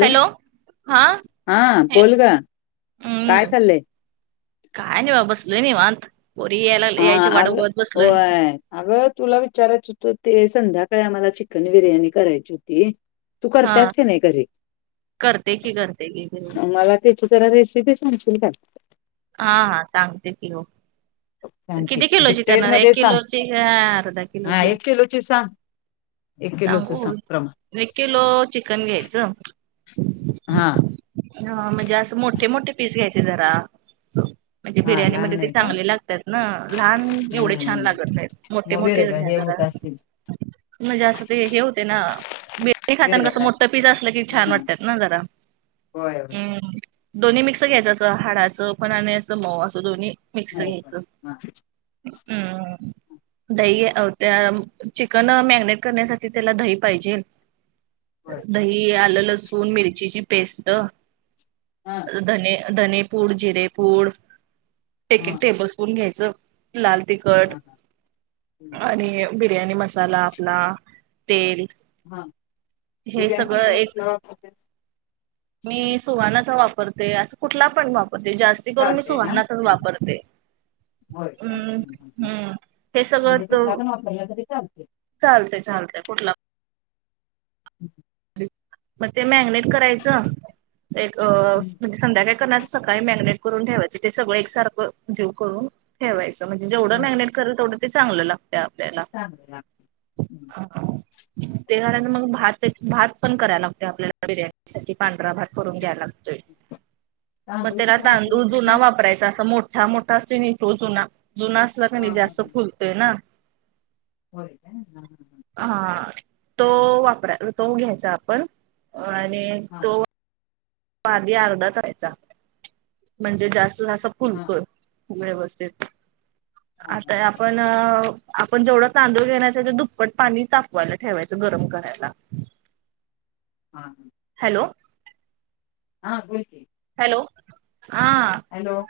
Hello हा हा बोल ग काय हम्म चाललंय काय नाही बा बसलोय नि मत बोरी यायला यायची हा अग वाडावत बसलोय. होय अगं तुला विचारायचं होतं ते संध्याकाळी आम्हाला चिकन बिर्याणी करायची होती. तू हा करतास की नाही घरी करते की करते की मला त्याची जरा रेसिपी सांगशील का? हा हा सांगते त हो. सांग की किती किलोची डिटेल करणार एक मध्ये सांग किलोची ह अर्धा हा किलोची एक सांग एक किलोच सांगू सांग प्रमाण एक किलो चिकन घ्यायचं. हा. हा म्हणजे असं मोठे मोठे पीस घ्यायचे जरा म्हणजे हा लहान बिर्याणीमध्ये ते नाही काय चांगले लागतात. ह लहान एवढे छान हम्म लागत नाहीत मोठे मग विरगळ मोठे्या हे होत घरात असतील म्हणजे असं ते हे होते ना मी खातना कसं मोठं विरगळायसारखं पिझ्ा असलं की हा छान हा, वाटतात ना जरा होय हो हो. हम्म दोन्ही मिक्स घ्यायचं अस हाडाचं पण आणि अस मऊ असं दोन्ही मिक्स घ्यायचं. ह. हम्म [inaudible] दही त्या चिकन मॅरिनेट करण्यासाठी त्याला दही पाहिजे. होय दही आलं लसून मिरचीची पेस्ट हा धने. धने पूड जिरेपूड एक हा एक टेबल स्पून घ्यायचं. लाल हा तिखट हा हम्म. आणि बिर्याणी मसाला आपला तेल हा ज हे काे आहे सगळं ना एक कुठ? मी सुहाणाचा वापरते असं कुठला पण वापरते जास्ती करून मी चालते ना सुहाणाचाच हं, वापरते. होय काय हम्म हं, हं, हं. हम्म हे म्हणजे सगळत कुठला पण वापरला तरी चालते चालतय चालतय कुठला? मग ते मॅगनेट करायचं एक हं, संध्याकाळी करणास सकाळी मॅगिनेट करून ठेवायचे ते सगळं एक सारख जीव करून ठेवायचं म्हणजे जेवढ मॅगनेट करल तेढं ते चांगलं लागते आपल्याला ांगला हा. ते झाल्या मग भात भात पण करायला लागते आपल्याला बिर्याणी साठी पांढरा भात करून घ्यायला लागत. मग तांदूळ त्याला कुठला त वापरायचा उजू न मग वापरायचा असं मोठ ा मोठा असते नाही तो जुना जुना असला क हा नाही हा जास्त फुलतोय ना. हो का हां हां हां. हा तो वापरा तो घ्यायचा आपण आणि हा ह. तो आधी अर्धा त व्हायचा. म्हणजे जास्त जास्त हा हा फुलक व्यवस्थित हा हा आता पण आपण जेवढा तांदूळ घेण्याच ते दुपकट पाणी तापवायला ठेवायचं गरम करायला हां हां. हॅलो. हा बिलकीील हॅलो हा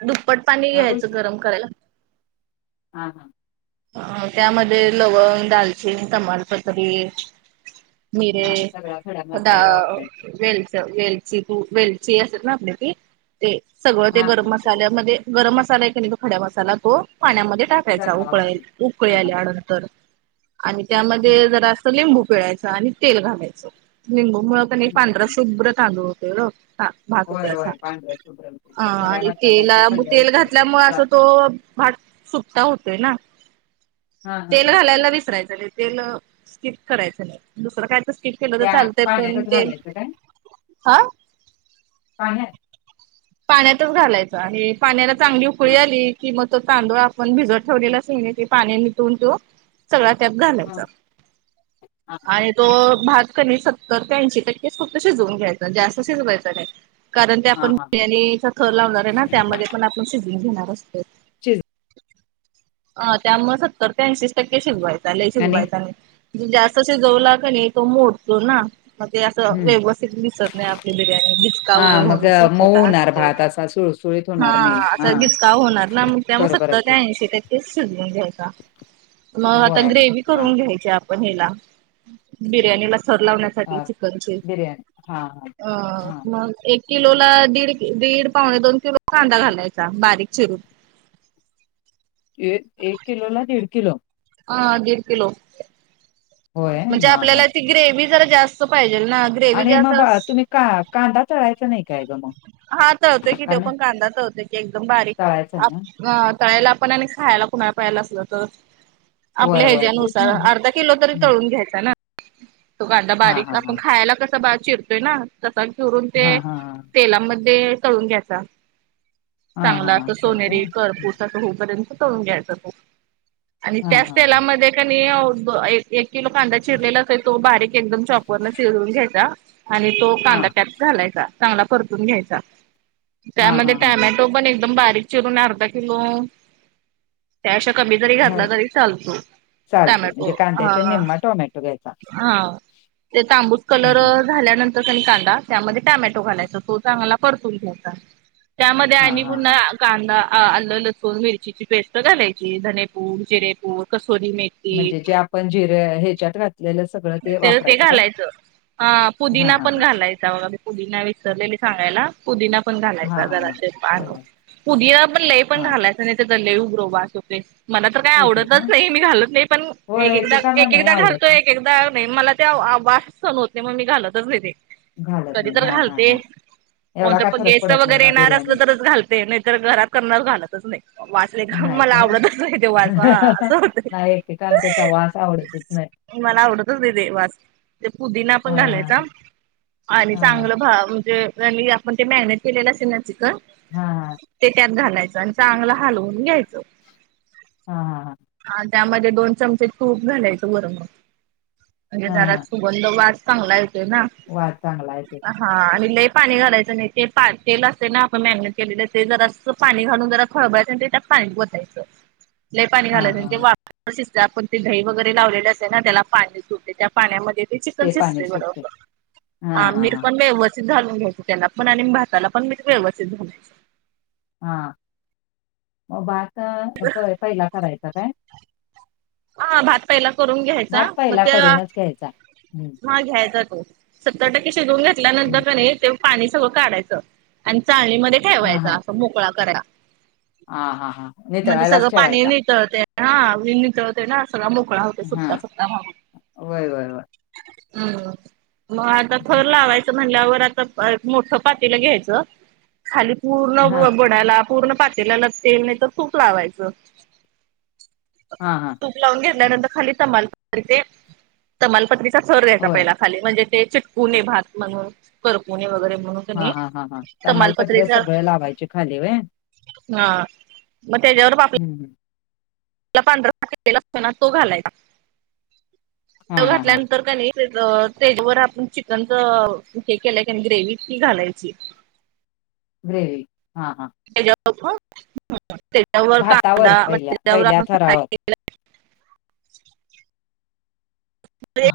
दुप्पट पाणी हा घ्यायचं गरम करायला हां हां. अ त्यामध्ये लवंग दालचीन तमालपतरी हा सगळा खडा मीरेदा मसाला वापरायचा वेल् वेलची तू वेलची असे ना आपली ती ते सगळं ते हा हा गरम ते मसाल्यामध्ये गरम मसाला आहे की नाही तो खडा मसाला तो पाण्यामध्ये टाकायचा. सगळा उक उकळी वापरायचा हा आल्यानंतर आणि हं, त्यामध्ये हं, जर लिंबू पिळायच आणि तेल घालायचं लिंबू मुळ हं, प पांढरा हं. शुभ्र तांदूळ होते ब हां होय भाताचा होय पांढऱ्या शुभ्र होते हां त्या खड्या आणि मसाल्याचा तेला कल्ला तेल उतरतो ते घातल्यामुळे असं तो जातो भात सुट्टा होतोय ना. हा हा तेल हा घालायला विसरायचं नाही, तेल स्किप करायचं नाही दुसरं कायतर स्किप केलं तर त्या चालतय पण पाण्यातच तेल घालायचं काय हां पाळणा आहे. पाण्यातच घालायचं आहे. पाण्याला चांगली हा उकळी आली कि मग तो तांदूळ आपण भिजत ठेवलेला असतोय कने ते पाणी नितळुन तो सगळा त्यात हा घालायचा हा आणि तो भात कनी सत्तर ते ऐंशी टक्के फक्त शिजवून घ्यायचा जास्त शिजवायचं नाही. कारण ते हा आपण हा हा बिर्याणीचा थर लावणार आहे ना त्यामध्ये पण आपण शिजून घेणार असतोय. [unintelligible] हां त्यामुळ सत्तर ते ऐंशीच टक्के शिजवायच लई आणि शिकवायचां नाही. जास्त शिजवला कनी तो मोडतो ना. मग ते असं हम्म व्यवस्थित मिसळत नाही आपली बिर्याणी बचका हा वगैरे मग होण्याची अ, मऊ शक्यता होणार असते. भात असा सुळसुळीत होणार हां नाही अस हा घिचकाव होणार ना मग त्या मग बरोबर आहे सत्तर की त्या ऐंशी टक्के तेच शिजवुन घ्यायचा मग आता होय ग्रेव्ही हा करून घ्यायची. त्या हेला बिर्याणीला थर लावण्या साठी चिकनचे बिर्याणी हा हा हा मग एक किलोला, दीड दीड, पावणे दोन किलो कांदा घालायचा बारीक चिरून एक किलो ला, दीड किलो हां दीड किलो होय म्हणजे हा हा आपल्याला ती ग्रेव्ही जरा जास्त पाहिजे ना. ग्रेव्ही आणि जास्त मग तुम्ही, का -कांदा तळायचा नाही. काय ग मग हा तळतोय की, का त्यो नाही पण कांदा तळतोय ते एकदम बारीक तळायचा ना अ तळायला पण, आणि खायला कुणाला पहिजेल असल तर. होय आपल्या होय ह्याच्या तेच नुसार म्हणलं अर्धा किलो तरी, तळून घ्यायचा ना. तो कांदा हा बारीक हा आपण हा खायला कसा बारीक चिरतोय ना तसा चिरून ते हा हा हा तेलामध्ये तळून घ्यायचा हा चांगला, हा असं आहे सोनेरी काय करपूस असं ते होई पर्यंत तळून घ्यायचा तो आणि हा त्याच हा हा तेलामध्ये कनय उब एक किलो कांदा चिरलेला असेल तो, बारीक एकदम चॉपर न चिरून घ्यायचा. आणि तो हा कांदा त्यात घालायचा, चांगला परतून घ्यायचा. हा हा त्यामध्ये हा हा टोमॅटो पण एकदम बारीक चिरून अर्धा किलो त्या अशा कमी जरी हा घातला तरी चालतो, चालतय म्हणजे टोमॅटो कांद्याच्या हा. निम्मा टोमॅटो घ्यायचा. हा ते तांबूस कलर झाल्यानंतर कनय कांदा त्यामध्ये टोमॅटो घालायचा, तो चांगला परतून घ्यायचा. त्यामध्ये हा आणि हा हा पुन्हा कांदा अ आलं, लसूण, मिरचीची पेस्ट घालायची धनेपूड, जिरेपूड, कसुरी मेथी. म्हणजे जे आपण जीर ह्याच्यात घातलेलं सगळं ते ते वापरायचं काय? घालायचं ह हा पुदिना हा पण, हा घालायचा बघा पुदीना विसरलेली सांगायला. पुदीना पण हा घालायचा, हा हा जराशी पान बघा पुदीना पण लय पण हा घालायच नाही तेजा लय उग्र वास येतोय. मला तर काय आवडतच नाही मी घालत नाही, पण एक होय एकदा, एकेकांना नाही एकएकदा आवडत घालतोय एक एकदा तर नाही मला ते वा- वास सहण होत नाही, म्हणून मी घालतच नाही ते. घालत कधी नाही तर हा हा घालते हा एवढा कोणतं काय पण, फरक गेस्ट पडत नाही वगैरे मग येणार बिर्याणीत असलं तरच घालते. दे नाही तर, घरात करणार घालतच नाही. वास लय घाण नाही मला काय? आवडतच नाही, ते वास हा असं होतय. नाही एकेकांना त्याचा वास आवडतच नाही. मला आवडतच ते वास ते पुदीना हा पण हा घालायचा आणि हा चांगलं ह म्हणजे आपण ते मॅगनेट केलेलं असेल ना, चिकन हा हा. ते त्यात घालायचं आणि चांगलं हलवून घ्यायचं हा हां हां हा त्यामध्ये दोन चमचे तूप घालायचं बर मग म्हणजे हा हा जरात सुगंध वास चांगला येते ना वास चांगला येतोय हा आणि लई पाणी घालायचं नाही ते पा तेल असे ना आपण मॅगने केलेलं ते जरा पाणी घालून जरा खळबायचं त्यात पाणी वतायचं लयी पाणी हा घालायच म्हणजे हा वा शित आपण ते दही वगैरे लावलेले असते ना त्याला पाणी सुटते त्या पाण्यामध्ये ते चिकन पाणी शिजते सुटतय हा हा बरोरर हा पण वव घालून घ्यायच त्याना पण आणि भाताला पण मी व्यवसथ्तित झालायचं हा मग भात पहिला करायचं काय हा भात पहिला करून घ्यायचा भात मग पहिला त्या करूनच घ्यायचा हम्म हा घ्यायचा तो सत्तर टक्के शिजून हम्म घेतल्यानंतर का नाही ते पाणी सगळं काढायचं आणि चाळणीमध्ये हा ठेवायचा हा अस मोकळा कराय हा हा हा ते तळायलाच ठेवायचा. ते हित होते ना सगळा मोकळा होते हा सुटता सुटता मागून वय वय वय हम् मग आता थर हम्म. लावायचं म्हणल्यावर आता मोठ पातीला घ्यायच, खाली हा पूर्ण बडाला पूर्ण पातेल्याला तेल नाही तर तूप लावायचं हां हां तूप लावून घेतल्यानंतर खाली तमालपत्री तमालपत्रीचा थर घ्यायचा होय पहिला खाली म्हणजे ते चिटकुणे भात म्हणून करकुणे वगैरे म्हणून हा कणी हा हा हां तमालपत्र तमालपत्रीचा सगळं लावायचे खाली होय हा मग त्याच्यावर आपल्या हं ह पांढरालेला असतो ना तो घालायच तो हा हा हा घातल्यानंतर कनी तेजवर आपण चिकनच हे केलंय ग्रेवी घालायची ग्रेवी हा हा त्याच्यावर मग त्याच्यावर भातावर कांदा पहिल्या त्याच्यावर आप पहिल्या थरावर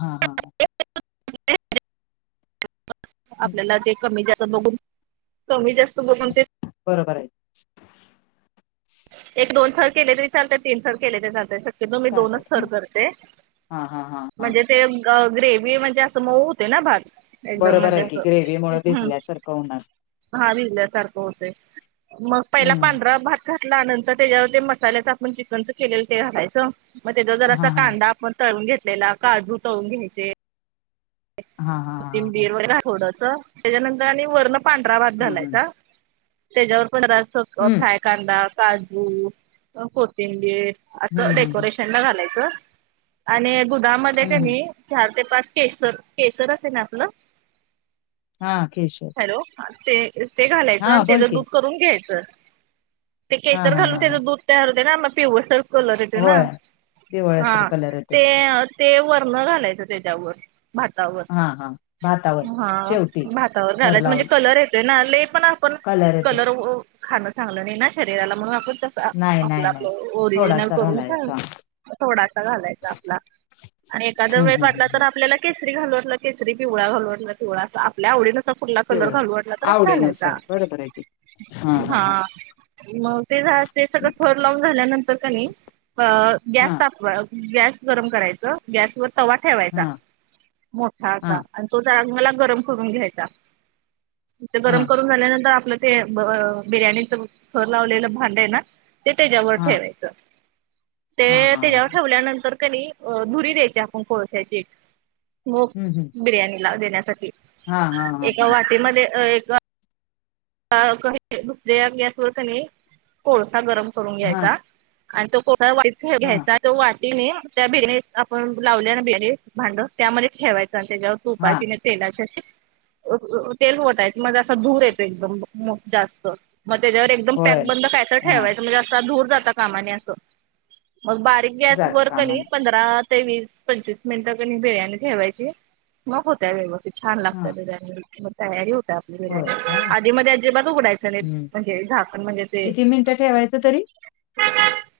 हा हा हम्म. आपल्याला ते कमी जास्त बघून कमी जास्त बघून ते बरोबर आहे एक दोन थर केले तरी चालतात तीन थर केले तरी चालतात ते मी चालतात दोनच थर काय करते हा हा हा हा म्हणजे ते ग्रेवी म्हणजे असं मऊ होते ना भात एकदम बरोबर म्हणजे आहे की असं ग्रेवही मुळे हम्म भिजल्यासारखं होणार हा भिजल्यासारखं होतय मग पहिला हम्म पांढरा भ घातल्यानंतर त्याच्यावर ते मसाल्याच आपण चिकनच केलेलं ते घालायचं मग त्याचा जर असा हा हा कांदा आपण तळून घेतलेला काजू तळून घ्यायचे हा हा हा हा कोथिंबीर वगैर वड अस त्याच्यानंतर आणि वरण पांढरा भात हम्म हम्म घालायचा त्याच्यावर परत अस हम्म. फ्राय कांदा काजू कोथिंबीर अस हं, हं, हं. डेकोरेशन थंड घालायच आणि दुधामध्ये हं, हं. कानी चार ते पाच केसर केसर असत ना आपलं हा केशर हॅलो ते ते घालायचं आणि हां, बोल त्याच की. दूध करून घ्यायचं ते हां, केसर हां, घालून हां, त्याच हां. दूध तयार होते ना मग ते पिवळसर कलर येतय ना होय, हा पिवळसर कलर येतोय. ते ते वर्ण घालायचं त्याच्यावर भातावर हां, हां. भातावर हा शेवटी भातावर थर घालायचं म्हणजे लावून कलर आहे ना ले पण आपण कलर खाणं चांगलं नाही ना शरीराला म्हणून आपण नाही, आपला नाही, नाही. आपलं ओरिजिनल थोडासा करून घ घालायचा. थोडासा घालायचा आपला आणि एादा हं, वेळेस हं, हं, वाटला तर हं. आपल्याला केसरी घालवटलं केसरी पिवळा घालवटला पिवळा अस आपल्या आवडीील फुला कलर पिवळा घालू वाटला तरच लायचा आवडीनुसार बरोबर आहे की. हां, हां, हा हां. मग ते झा ते सगळं थोड लावून झाल्यानंतर कणी गॅस तपवा गॅस गरम करायचं गॅस वर तवा ठेवायचा हां, मोठा असा हां, आणि तोला गरम करून घ्यायचा गरम हां, कर. झाल्यानंतर आपलं ते बिर्याणीच खर लावलेलं भांड आहे ना. ते त्याच्यावर हां, ठेवायचं हां, ते हां, हां. त्याच्यावर ठेवल्यानंतर क नाही. अ धुरी द्यायची आपण कोळश्याची. मग हं, हं. बिर्याणीला देण्यासाठी हां, हां, हां, एका हां. वाटीमध्ये. क दुसऱ्या गॅस वर क कोळसा गरम करून हां, घ्यायचा. आणि तो को वाईट हां, घ्यायचा. तो वाटीने त्या बिणी आपण लावल्या ना बिणे भांड त्यामध्ये ठेवायचं आणि त्याच्यावर. हां. तुपाची म्हज तेलाची अशी तेल फटाय मणज असं धूर य. जास्त मग त्याच्या एक पॅक होय. बंदय हां, ठेवायच म्हणेात. जातं बक. कामाला. तेस पंचस मिनिट बिर्याणी ठेवायची मग होत. छान लागतं डिझान मग तयारी होत आप. हो. आधी मध्ये अजिबात उघडायचं नाही म्हणजे झा पण म्हणजे ते. किती मिनिटं ठेवायचं तरी?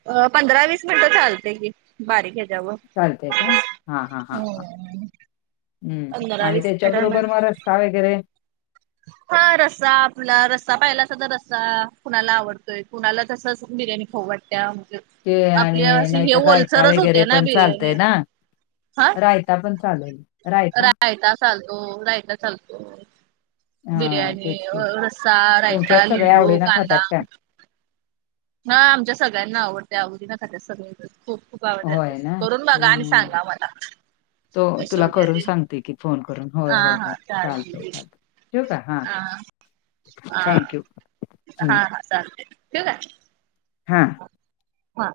अ पंधरा वीस मिनिटं चालते की बारीक. ह्याच्यावर. चालते का हा हा ह ह हम्म. हम्म पंधरा आणि वीस त्याच्याबरोबर मिनिटांमध्ये मार. का वगैरे. हा रस्सा आपला रस्सा पाहिला अस तर रस्सा कुणाला आवडतोय कुणाला तसच बिर्याणी खो वाटते. त्या म्हज ते आपले आणि असे हे नाहीतर रायता होलसरच वगैरे होते ना. पण चालतंय ना? हा रायता पण चालेल. रायता? रायट चालतो रायट चालतो. हां, बिर्याणी तेच की. रस्सा खायला तुमच्यात सगळ्या लिंबू आवडीनं खात्यात कांदा. काय? हा आमच्या सगळ्यांना आवडत आवदीना खात्या सगळ खूप खू. होय ना? करून बघा आणि हं. सांगा मला. तो कशी तुला होत्या करून ते सांगते की फोन करून हा होय होय होय हा चालते चालतय की चालत. युग ह. हा. हा हं, हा हा चालते ठीक आहे. हा. हा.